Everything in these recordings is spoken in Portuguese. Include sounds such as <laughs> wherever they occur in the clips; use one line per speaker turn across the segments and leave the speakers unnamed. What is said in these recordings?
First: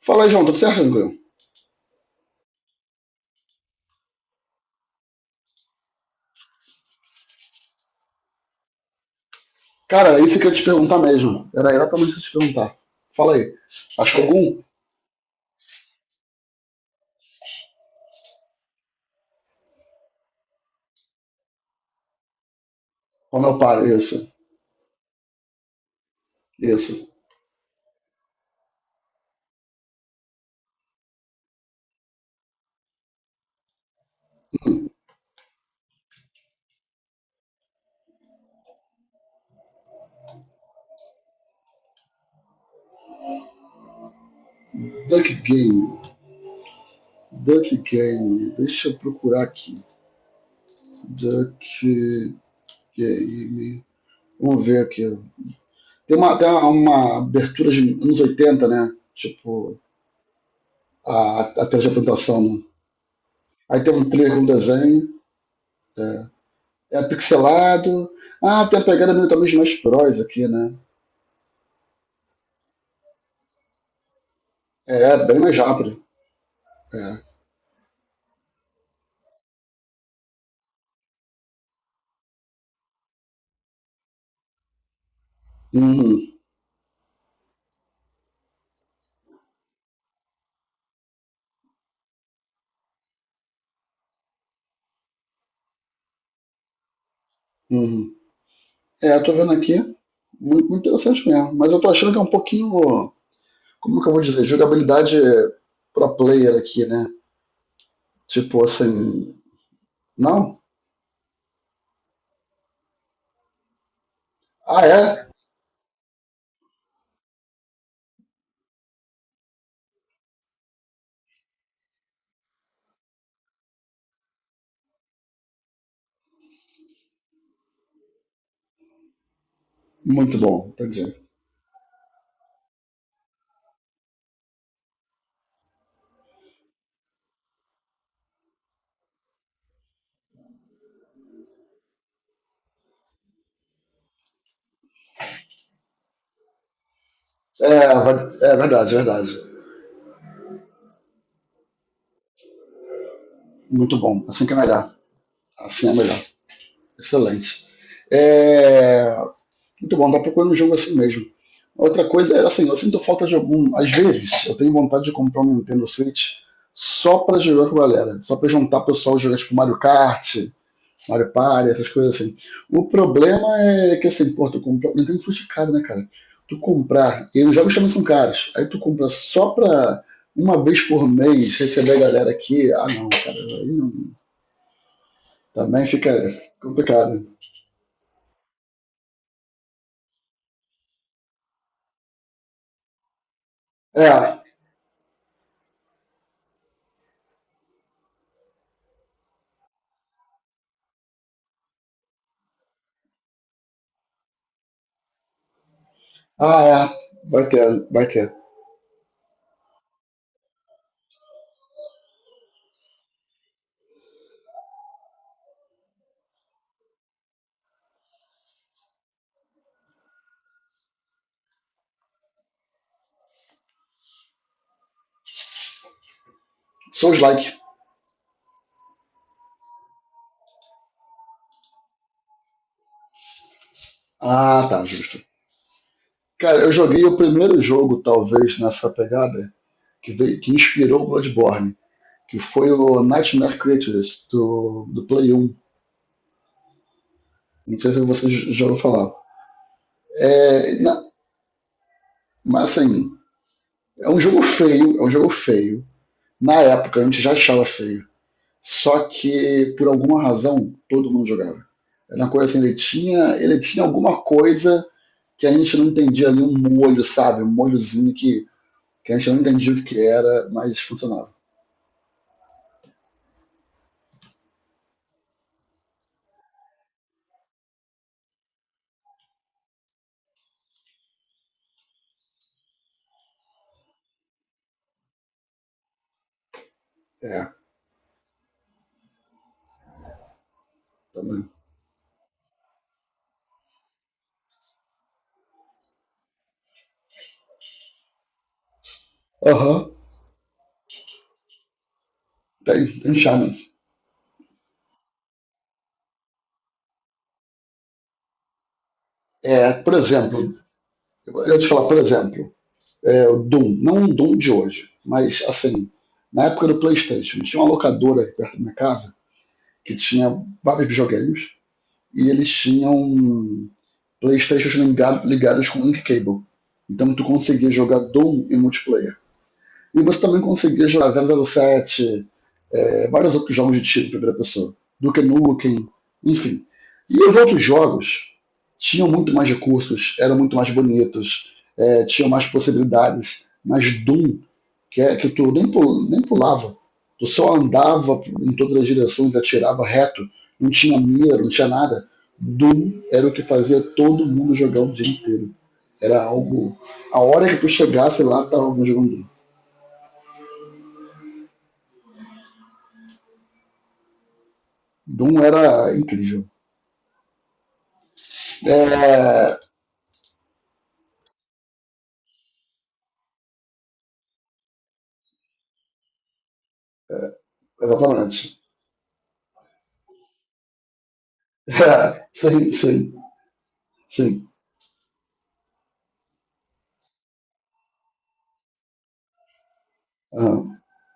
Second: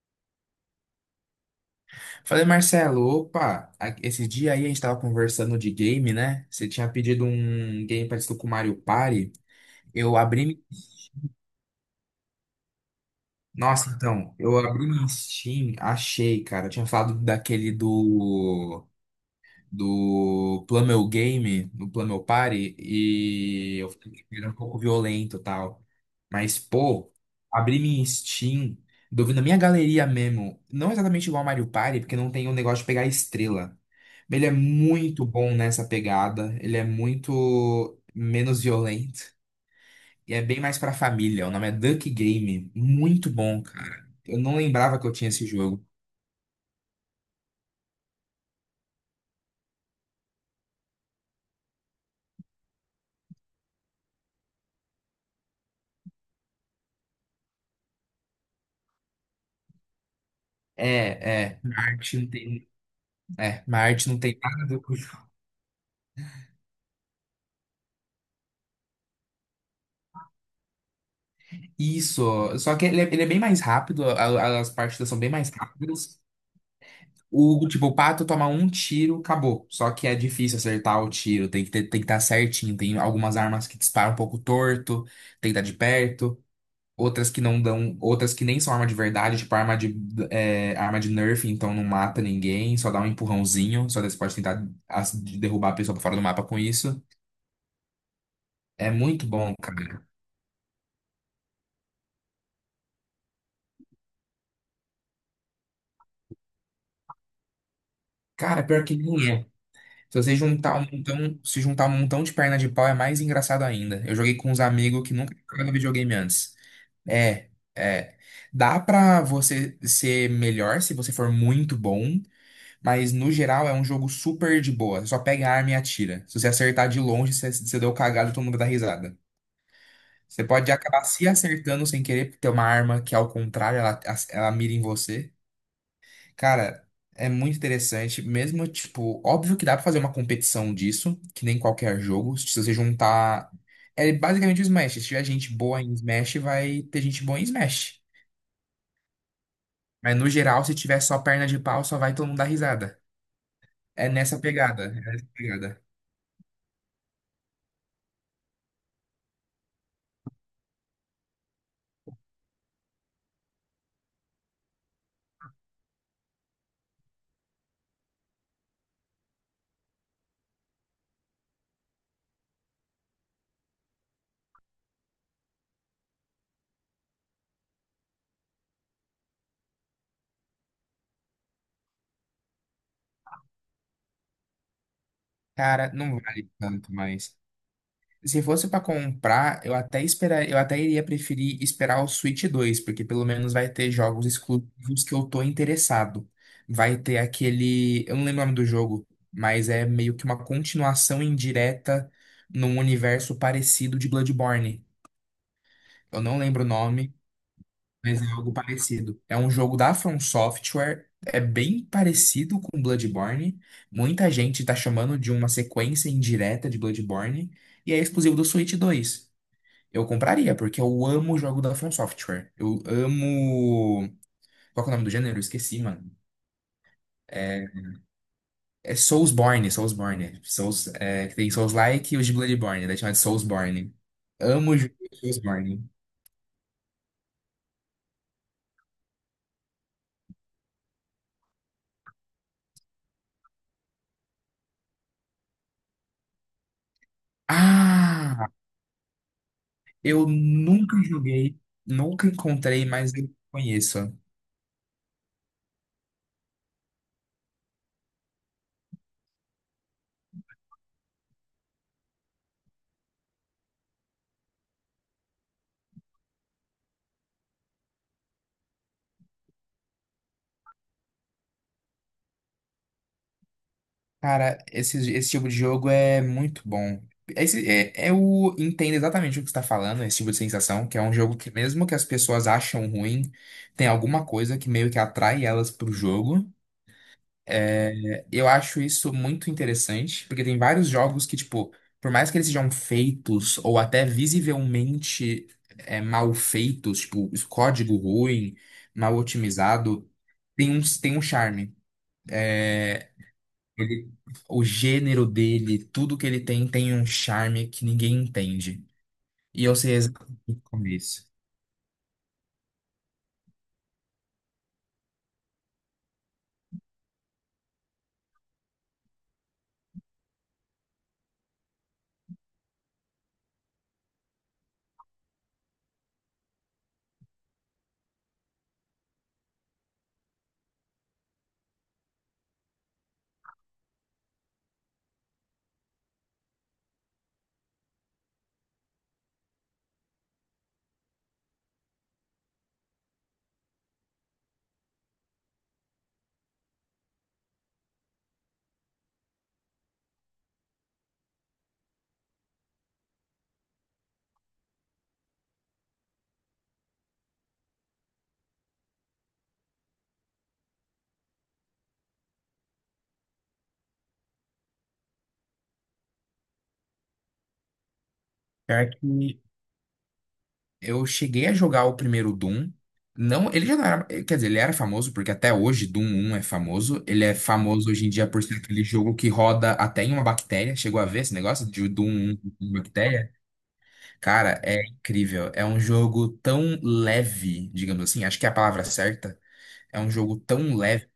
Fala aí, João, tudo certo, tranquilo?
Falei, Marcelo, opa, esse dia aí a gente tava conversando de game, né? Você tinha pedido um game parecido com o Mario Party. Eu
Cara, é isso que eu ia te
abri.
perguntar mesmo. Era exatamente isso que eu ia te perguntar. Fala aí.
Nossa,
Achou
então, eu
algum?
abri no Steam, achei, cara. Eu tinha falado daquele do Plummel Game, do Plummel Party,
Como eu
e
paro?
eu fiquei
Isso.
que era um pouco violento e tal. Mas,
Isso.
pô, abri minha Steam, na minha galeria mesmo. Não exatamente igual ao Mario Party, porque não tem o negócio de pegar estrela. Ele é muito bom nessa pegada. Ele é muito menos violento. E é bem mais pra família. O nome é Duck Game. Muito bom, cara. Eu não lembrava que eu
Duck
tinha esse jogo.
Game. Duck Game. Deixa eu procurar aqui. Duck Game. Vamos ver aqui. Tem uma abertura de anos 80, né? Tipo, a,
É, é.
a tela de
Marte não
apresentação, né?
tem. É,
Aí tem
Marte
um
não
trailer
tem
com
nada do.
desenho.
Isso.
É, é pixelado. Ah, tem a pegada meio também de Smash Bros aqui, né?
Isso. Só que ele é bem mais rápido. As partidas são
É,
bem
bem
mais
mais rápido.
rápidas.
É.
O, tipo, o pato toma um tiro, acabou. Só que é difícil acertar o tiro. Tem que estar certinho. Tem algumas armas que disparam um pouco torto. Tem que estar de
Uhum,
perto. Outras que não dão, outras que nem são arma de verdade, tipo arma de, arma de Nerf, então não mata ninguém, só dá um empurrãozinho, só daí você pode tentar de derrubar a pessoa pra fora do mapa com isso.
uhum.
É
É, eu
muito
tô vendo
bom,
aqui,
cara.
muito, muito interessante mesmo. Mas eu tô achando que é um pouquinho, como que eu vou dizer, jogabilidade pro player aqui, né?
Cara,
Tipo
pior que nem
assim,
é. Se você
não?
juntar um montão, se juntar um montão de perna de pau é mais engraçado ainda. Eu joguei com uns
Ah,
amigos que
é?
nunca jogaram videogame antes. É, é. Dá pra você ser melhor se você for muito bom, mas no geral é um jogo super de boa. Você só pega a arma e atira. Se você acertar de longe, você deu cagada e todo mundo dá risada.
Muito
Você
bom,
pode acabar
entendi.
se acertando sem querer, porque tem uma arma que, ao contrário, ela mira em você. Cara, é muito interessante. Mesmo, tipo, óbvio que dá pra fazer uma competição disso, que nem qualquer jogo. Se você juntar. É basicamente o Smash. Se tiver gente boa em Smash, vai ter gente boa em
É,
Smash.
é verdade, é verdade.
Mas no geral, se tiver só perna de pau, só vai todo mundo dar risada.
Muito
É
bom.
nessa
Assim que é
pegada.
melhor.
É nessa pegada.
Assim é melhor. Excelente. É, muito bom, tá procurando um jogo assim mesmo. Outra coisa é assim, eu sinto falta de algum. Às vezes, eu tenho vontade de comprar um Nintendo Switch só pra jogar com a galera. Só pra juntar o pessoal e jogar tipo Mario Kart, Mario Party, essas coisas assim. O problema é que assim, pô, tu comprar. Nintendo Switch é caro, né, cara? Tu comprar, e os jogos também são caros. Aí tu compra só pra uma vez por mês receber a galera aqui. Ah não, cara, aí não- também
Cara,
fica
não vale tanto,
complicado.
mais se fosse pra comprar, eu até iria preferir esperar o Switch dois, porque pelo menos vai ter
É,
jogos
ah
exclusivos que eu tô interessado. Vai ter aquele, eu não lembro o nome do jogo, mas é meio que uma continuação indireta num universo parecido de Bloodborne. Eu não lembro o
é,
nome,
vai ter, vai
mas é
ter.
algo parecido. É um jogo da From Software, é bem parecido com Bloodborne. Muita gente tá chamando de uma sequência indireta de Bloodborne, e é exclusivo do Switch dois. Eu compraria, porque eu amo o jogo da From Software. Eu amo. Qual que é o nome do gênero? Eu esqueci, mano.
Souls like.
É, é Soulsborne, Soulsborne. Que tem Souls-like e os de Bloodborne, daí chama de Soulsborne.
Ah,
Amo o
tá,
jogo
justo.
de Soulsborne.
Cara, eu joguei o primeiro jogo, talvez, nessa pegada, que, que inspirou o Bloodborne, que foi o Nightmare Creatures, do Play 1. Não sei se você
Ah!
já ouviu falar.
Eu
É,
nunca joguei, nunca
mas
encontrei,
assim,
mas eu conheço.
é um jogo feio, é um jogo feio. Na época, a gente já achava feio. Só que, por alguma razão, todo mundo jogava. Era uma coisa assim, ele tinha alguma coisa que a gente não entendia ali, um molho, sabe? Um molhozinho que a gente não entendia o que era, mas funcionava.
Cara, esse tipo de jogo é muito bom. Esse, eu entendo exatamente o que você está falando, esse tipo de sensação, que é um jogo que, mesmo que as pessoas acham ruim, tem alguma coisa que meio que atrai elas pro jogo.
É,
Eu acho isso muito interessante, porque tem vários jogos que,
também.
tipo, por mais que eles sejam feitos ou até visivelmente, mal feitos, tipo, esse código ruim, mal
Aham, uhum.
otimizado, tem um charme.
Tem,
É,
tem charme.
ele- o gênero dele, tudo que ele tem, tem um charme que ninguém entende. E
É,
eu sei
por exemplo,
exatamente como é isso.
eu ia te falar, por exemplo, é, o Doom, não o Doom de hoje, mas assim, na época do PlayStation, tinha uma locadora aí perto da minha casa que tinha vários videogames e eles tinham PlayStations ligados com link cable. Então tu conseguia jogar Doom em multiplayer. E você também conseguia jogar zero zero sete, é, vários outros jogos de tiro em primeira pessoa, Duke Nukem, enfim. E os outros jogos tinham muito mais recursos, eram muito mais bonitos, é, tinham mais possibilidades, mas Doom, que, é, que tu nem, nem pulava, tu só andava em todas as direções, atirava reto, não tinha mira, não tinha nada. Doom era o que fazia todo mundo jogar o dia inteiro. Era algo. A hora que tu chegasse lá, tava jogando Doom. Doom era incrível.
Pior que eu cheguei a jogar o primeiro Doom. Não, ele já não era, quer dizer, ele era famoso, porque até hoje Doom um é famoso. Ele é famoso hoje em dia por ser
Exatamente.
aquele jogo que roda até em uma bactéria. Chegou a ver esse negócio
<laughs>
de Doom
É,
1
sim,
em
sim,
bactéria?
sim.
Cara, é incrível. É um jogo tão leve, digamos assim, acho que é a palavra certa. É um jogo tão
Aham.
leve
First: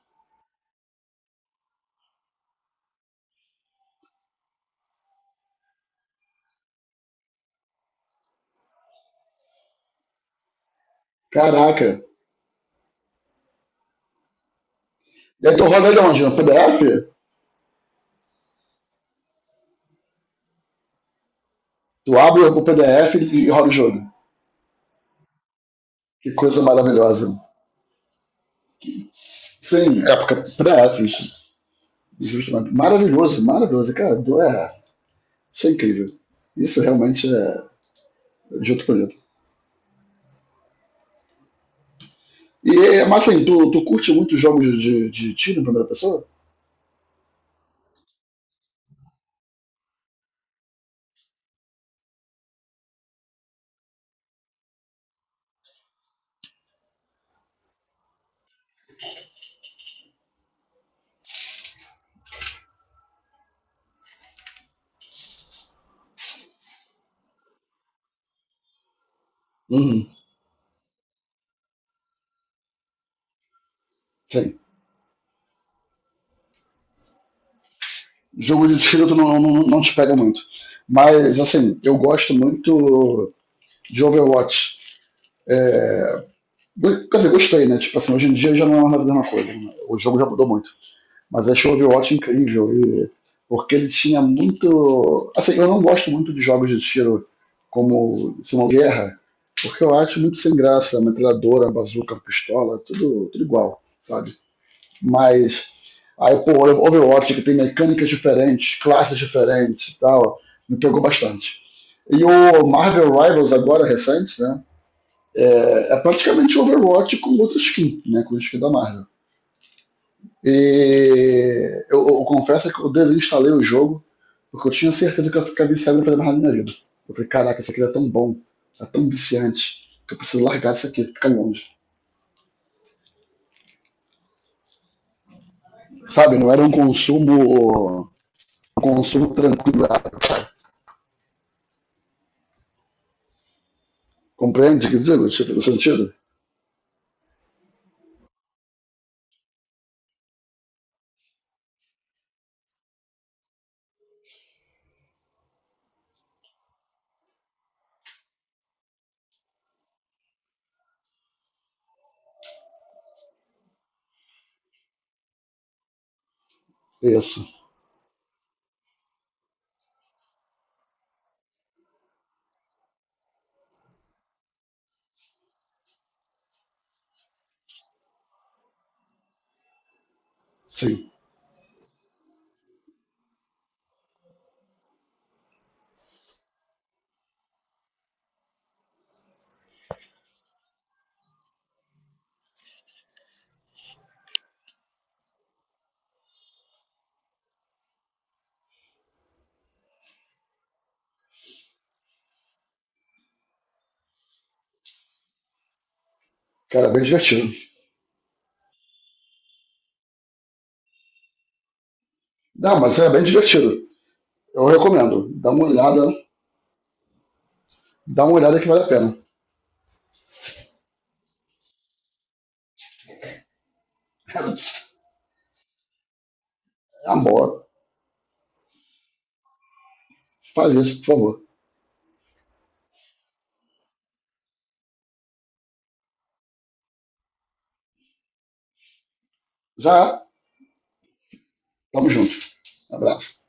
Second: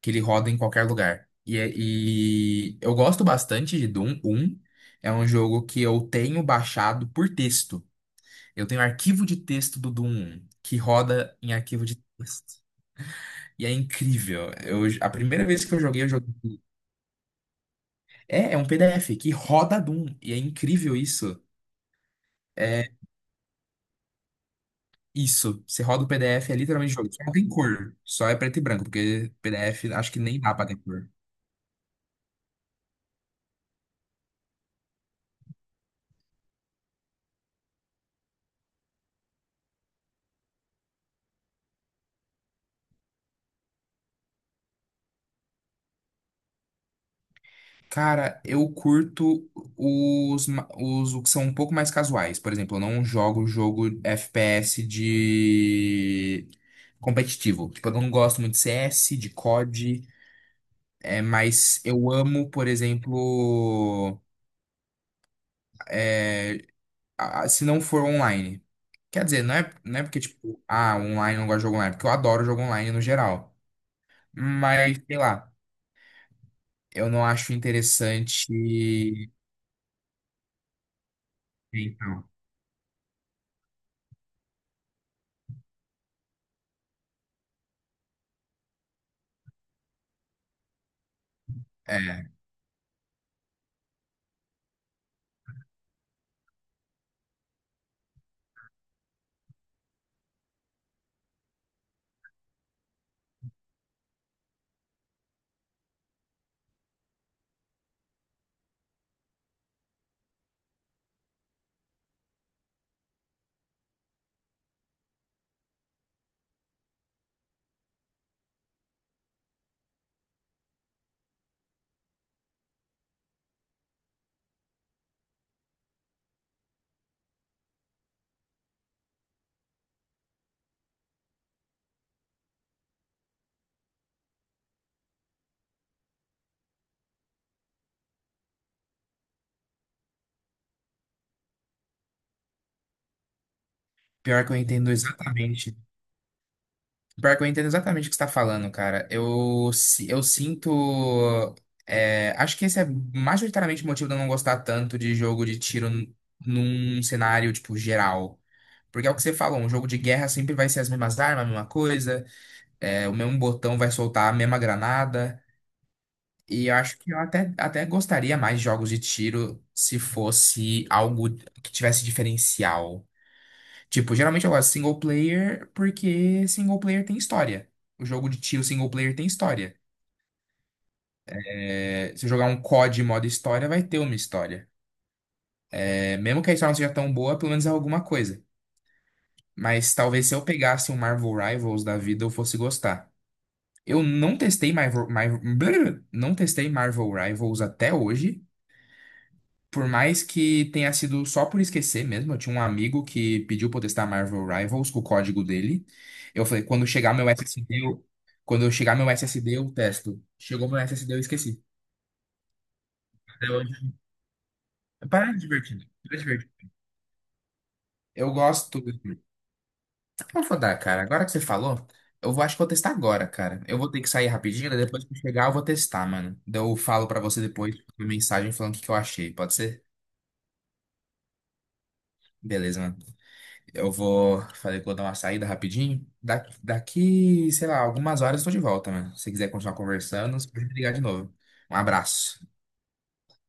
que ele roda em qualquer lugar. E, e eu gosto bastante de Doom um. É um jogo que eu tenho baixado por texto. Eu tenho arquivo de texto do Doom 1, que roda em arquivo de
Caraca.
texto. E é incrível. Eu, a primeira
E aí tu
vez que eu
roda ele
joguei, eu
onde?
joguei.
No PDF?
É, é um PDF que roda Doom. E é incrível isso.
Tu abre o
É
PDF e roda o jogo.
isso. Você roda o
Que
PDF, é
coisa
literalmente jogo. Só
maravilhosa.
não tem cor. Só é preto e branco, porque PDF
Sim,
acho que nem
época
dá pra ter
PDF.
cor.
Justamente. Maravilhoso, maravilhoso. É, isso é incrível. Isso realmente é de outro planeta. E, é, mas assim, tu curte muito jogos de, de tiro em primeira pessoa?
Cara, eu curto os que são um pouco mais casuais. Por exemplo, eu não jogo jogo FPS de competitivo. Tipo, eu não gosto muito de CS, de COD. É, mas eu amo, por exemplo, é, se não for online. Quer dizer, não é
Uhum.
porque, tipo, ah, online eu não gosto de jogo online, é porque eu adoro jogo online no geral.
Sim.
Mas, sei lá, eu não acho
Jogo de tiro tu
interessante.
não, não te pega muito. Mas, assim, eu
Então,
gosto muito de Overwatch. É, quer dizer, gostei, né? Tipo assim, hoje em dia já não é mais a mesma coisa, né? O jogo já mudou muito. Mas achei o Overwatch
é,
incrível. Porque ele tinha muito. Assim, eu não gosto muito de jogos de tiro como Simão Guerra, porque eu acho muito sem graça. Metralhadora, bazuca, pistola, tudo, tudo igual, sabe? Mas. Aí, pô, o Overwatch, que tem mecânicas diferentes, classes diferentes e tal, me pegou bastante. E o Marvel Rivals, agora recente, né? É, é praticamente um Overwatch com outra skin, né? Com a skin da Marvel. E eu confesso que eu desinstalei o jogo, porque eu tinha certeza que eu ia ficar viciado e não fazer mais nada na minha vida. Eu falei, caraca, isso aqui é tão bom, é tão viciante, que eu preciso largar isso aqui, ficar longe. Sabe, não era um consumo tranquilo.
pior que eu
Compreende o
entendo
que digo? Tipo, no
exatamente.
sentido?
Pior que eu entendo exatamente o que você está falando, cara. Eu sinto. Acho que esse é majoritariamente o motivo de eu não gostar tanto de jogo de tiro, num cenário, tipo, geral. Porque é o que você falou, um jogo de guerra sempre vai ser as mesmas armas, a mesma coisa, o mesmo botão vai soltar a mesma granada. E eu acho que
Isso,
até gostaria mais de jogos de tiro se fosse algo que tivesse diferencial. Tipo, geralmente eu gosto de single player, porque single player tem história. O jogo de tiro single player tem história.
sim.
É, se eu jogar um COD modo história, vai ter uma história. É, mesmo que a história não seja tão boa, pelo menos é alguma coisa. Mas talvez se eu pegasse um Marvel Rivals da vida, eu fosse gostar. Eu não testei Marvel, Marvel, <grunts> não testei Marvel Rivals até hoje, por mais que tenha sido só por esquecer mesmo. Eu tinha um amigo que pediu pra eu testar Marvel Rivals com o código dele. Eu falei, quando
Cara, é bem
chegar meu
divertido.
SSD, quando eu chegar meu SSD, eu testo. Chegou meu SSD, eu esqueci.
Não, mas é bem
Até
divertido.
hoje.
Eu recomendo.
Para divertido, para divertido.
Dá
Eu
uma olhada que
gosto.
vale a pena.
Eu vou dar, cara. Agora que você falou, acho que vou testar agora, cara. Eu vou ter que sair rapidinho, daí
<laughs>
depois que eu chegar eu vou testar, mano. Daí eu falo
É
pra você
amor,
depois uma mensagem falando o que que eu achei. Pode ser?
faz isso, por favor.
Beleza, mano. Eu vou, falei que vou dar uma saída rapidinho. Daqui, sei lá, algumas horas eu tô de volta, mano. Se você quiser continuar
Já,
conversando, você pode me ligar de novo. Um
tamo junto.
abraço.
Abraço.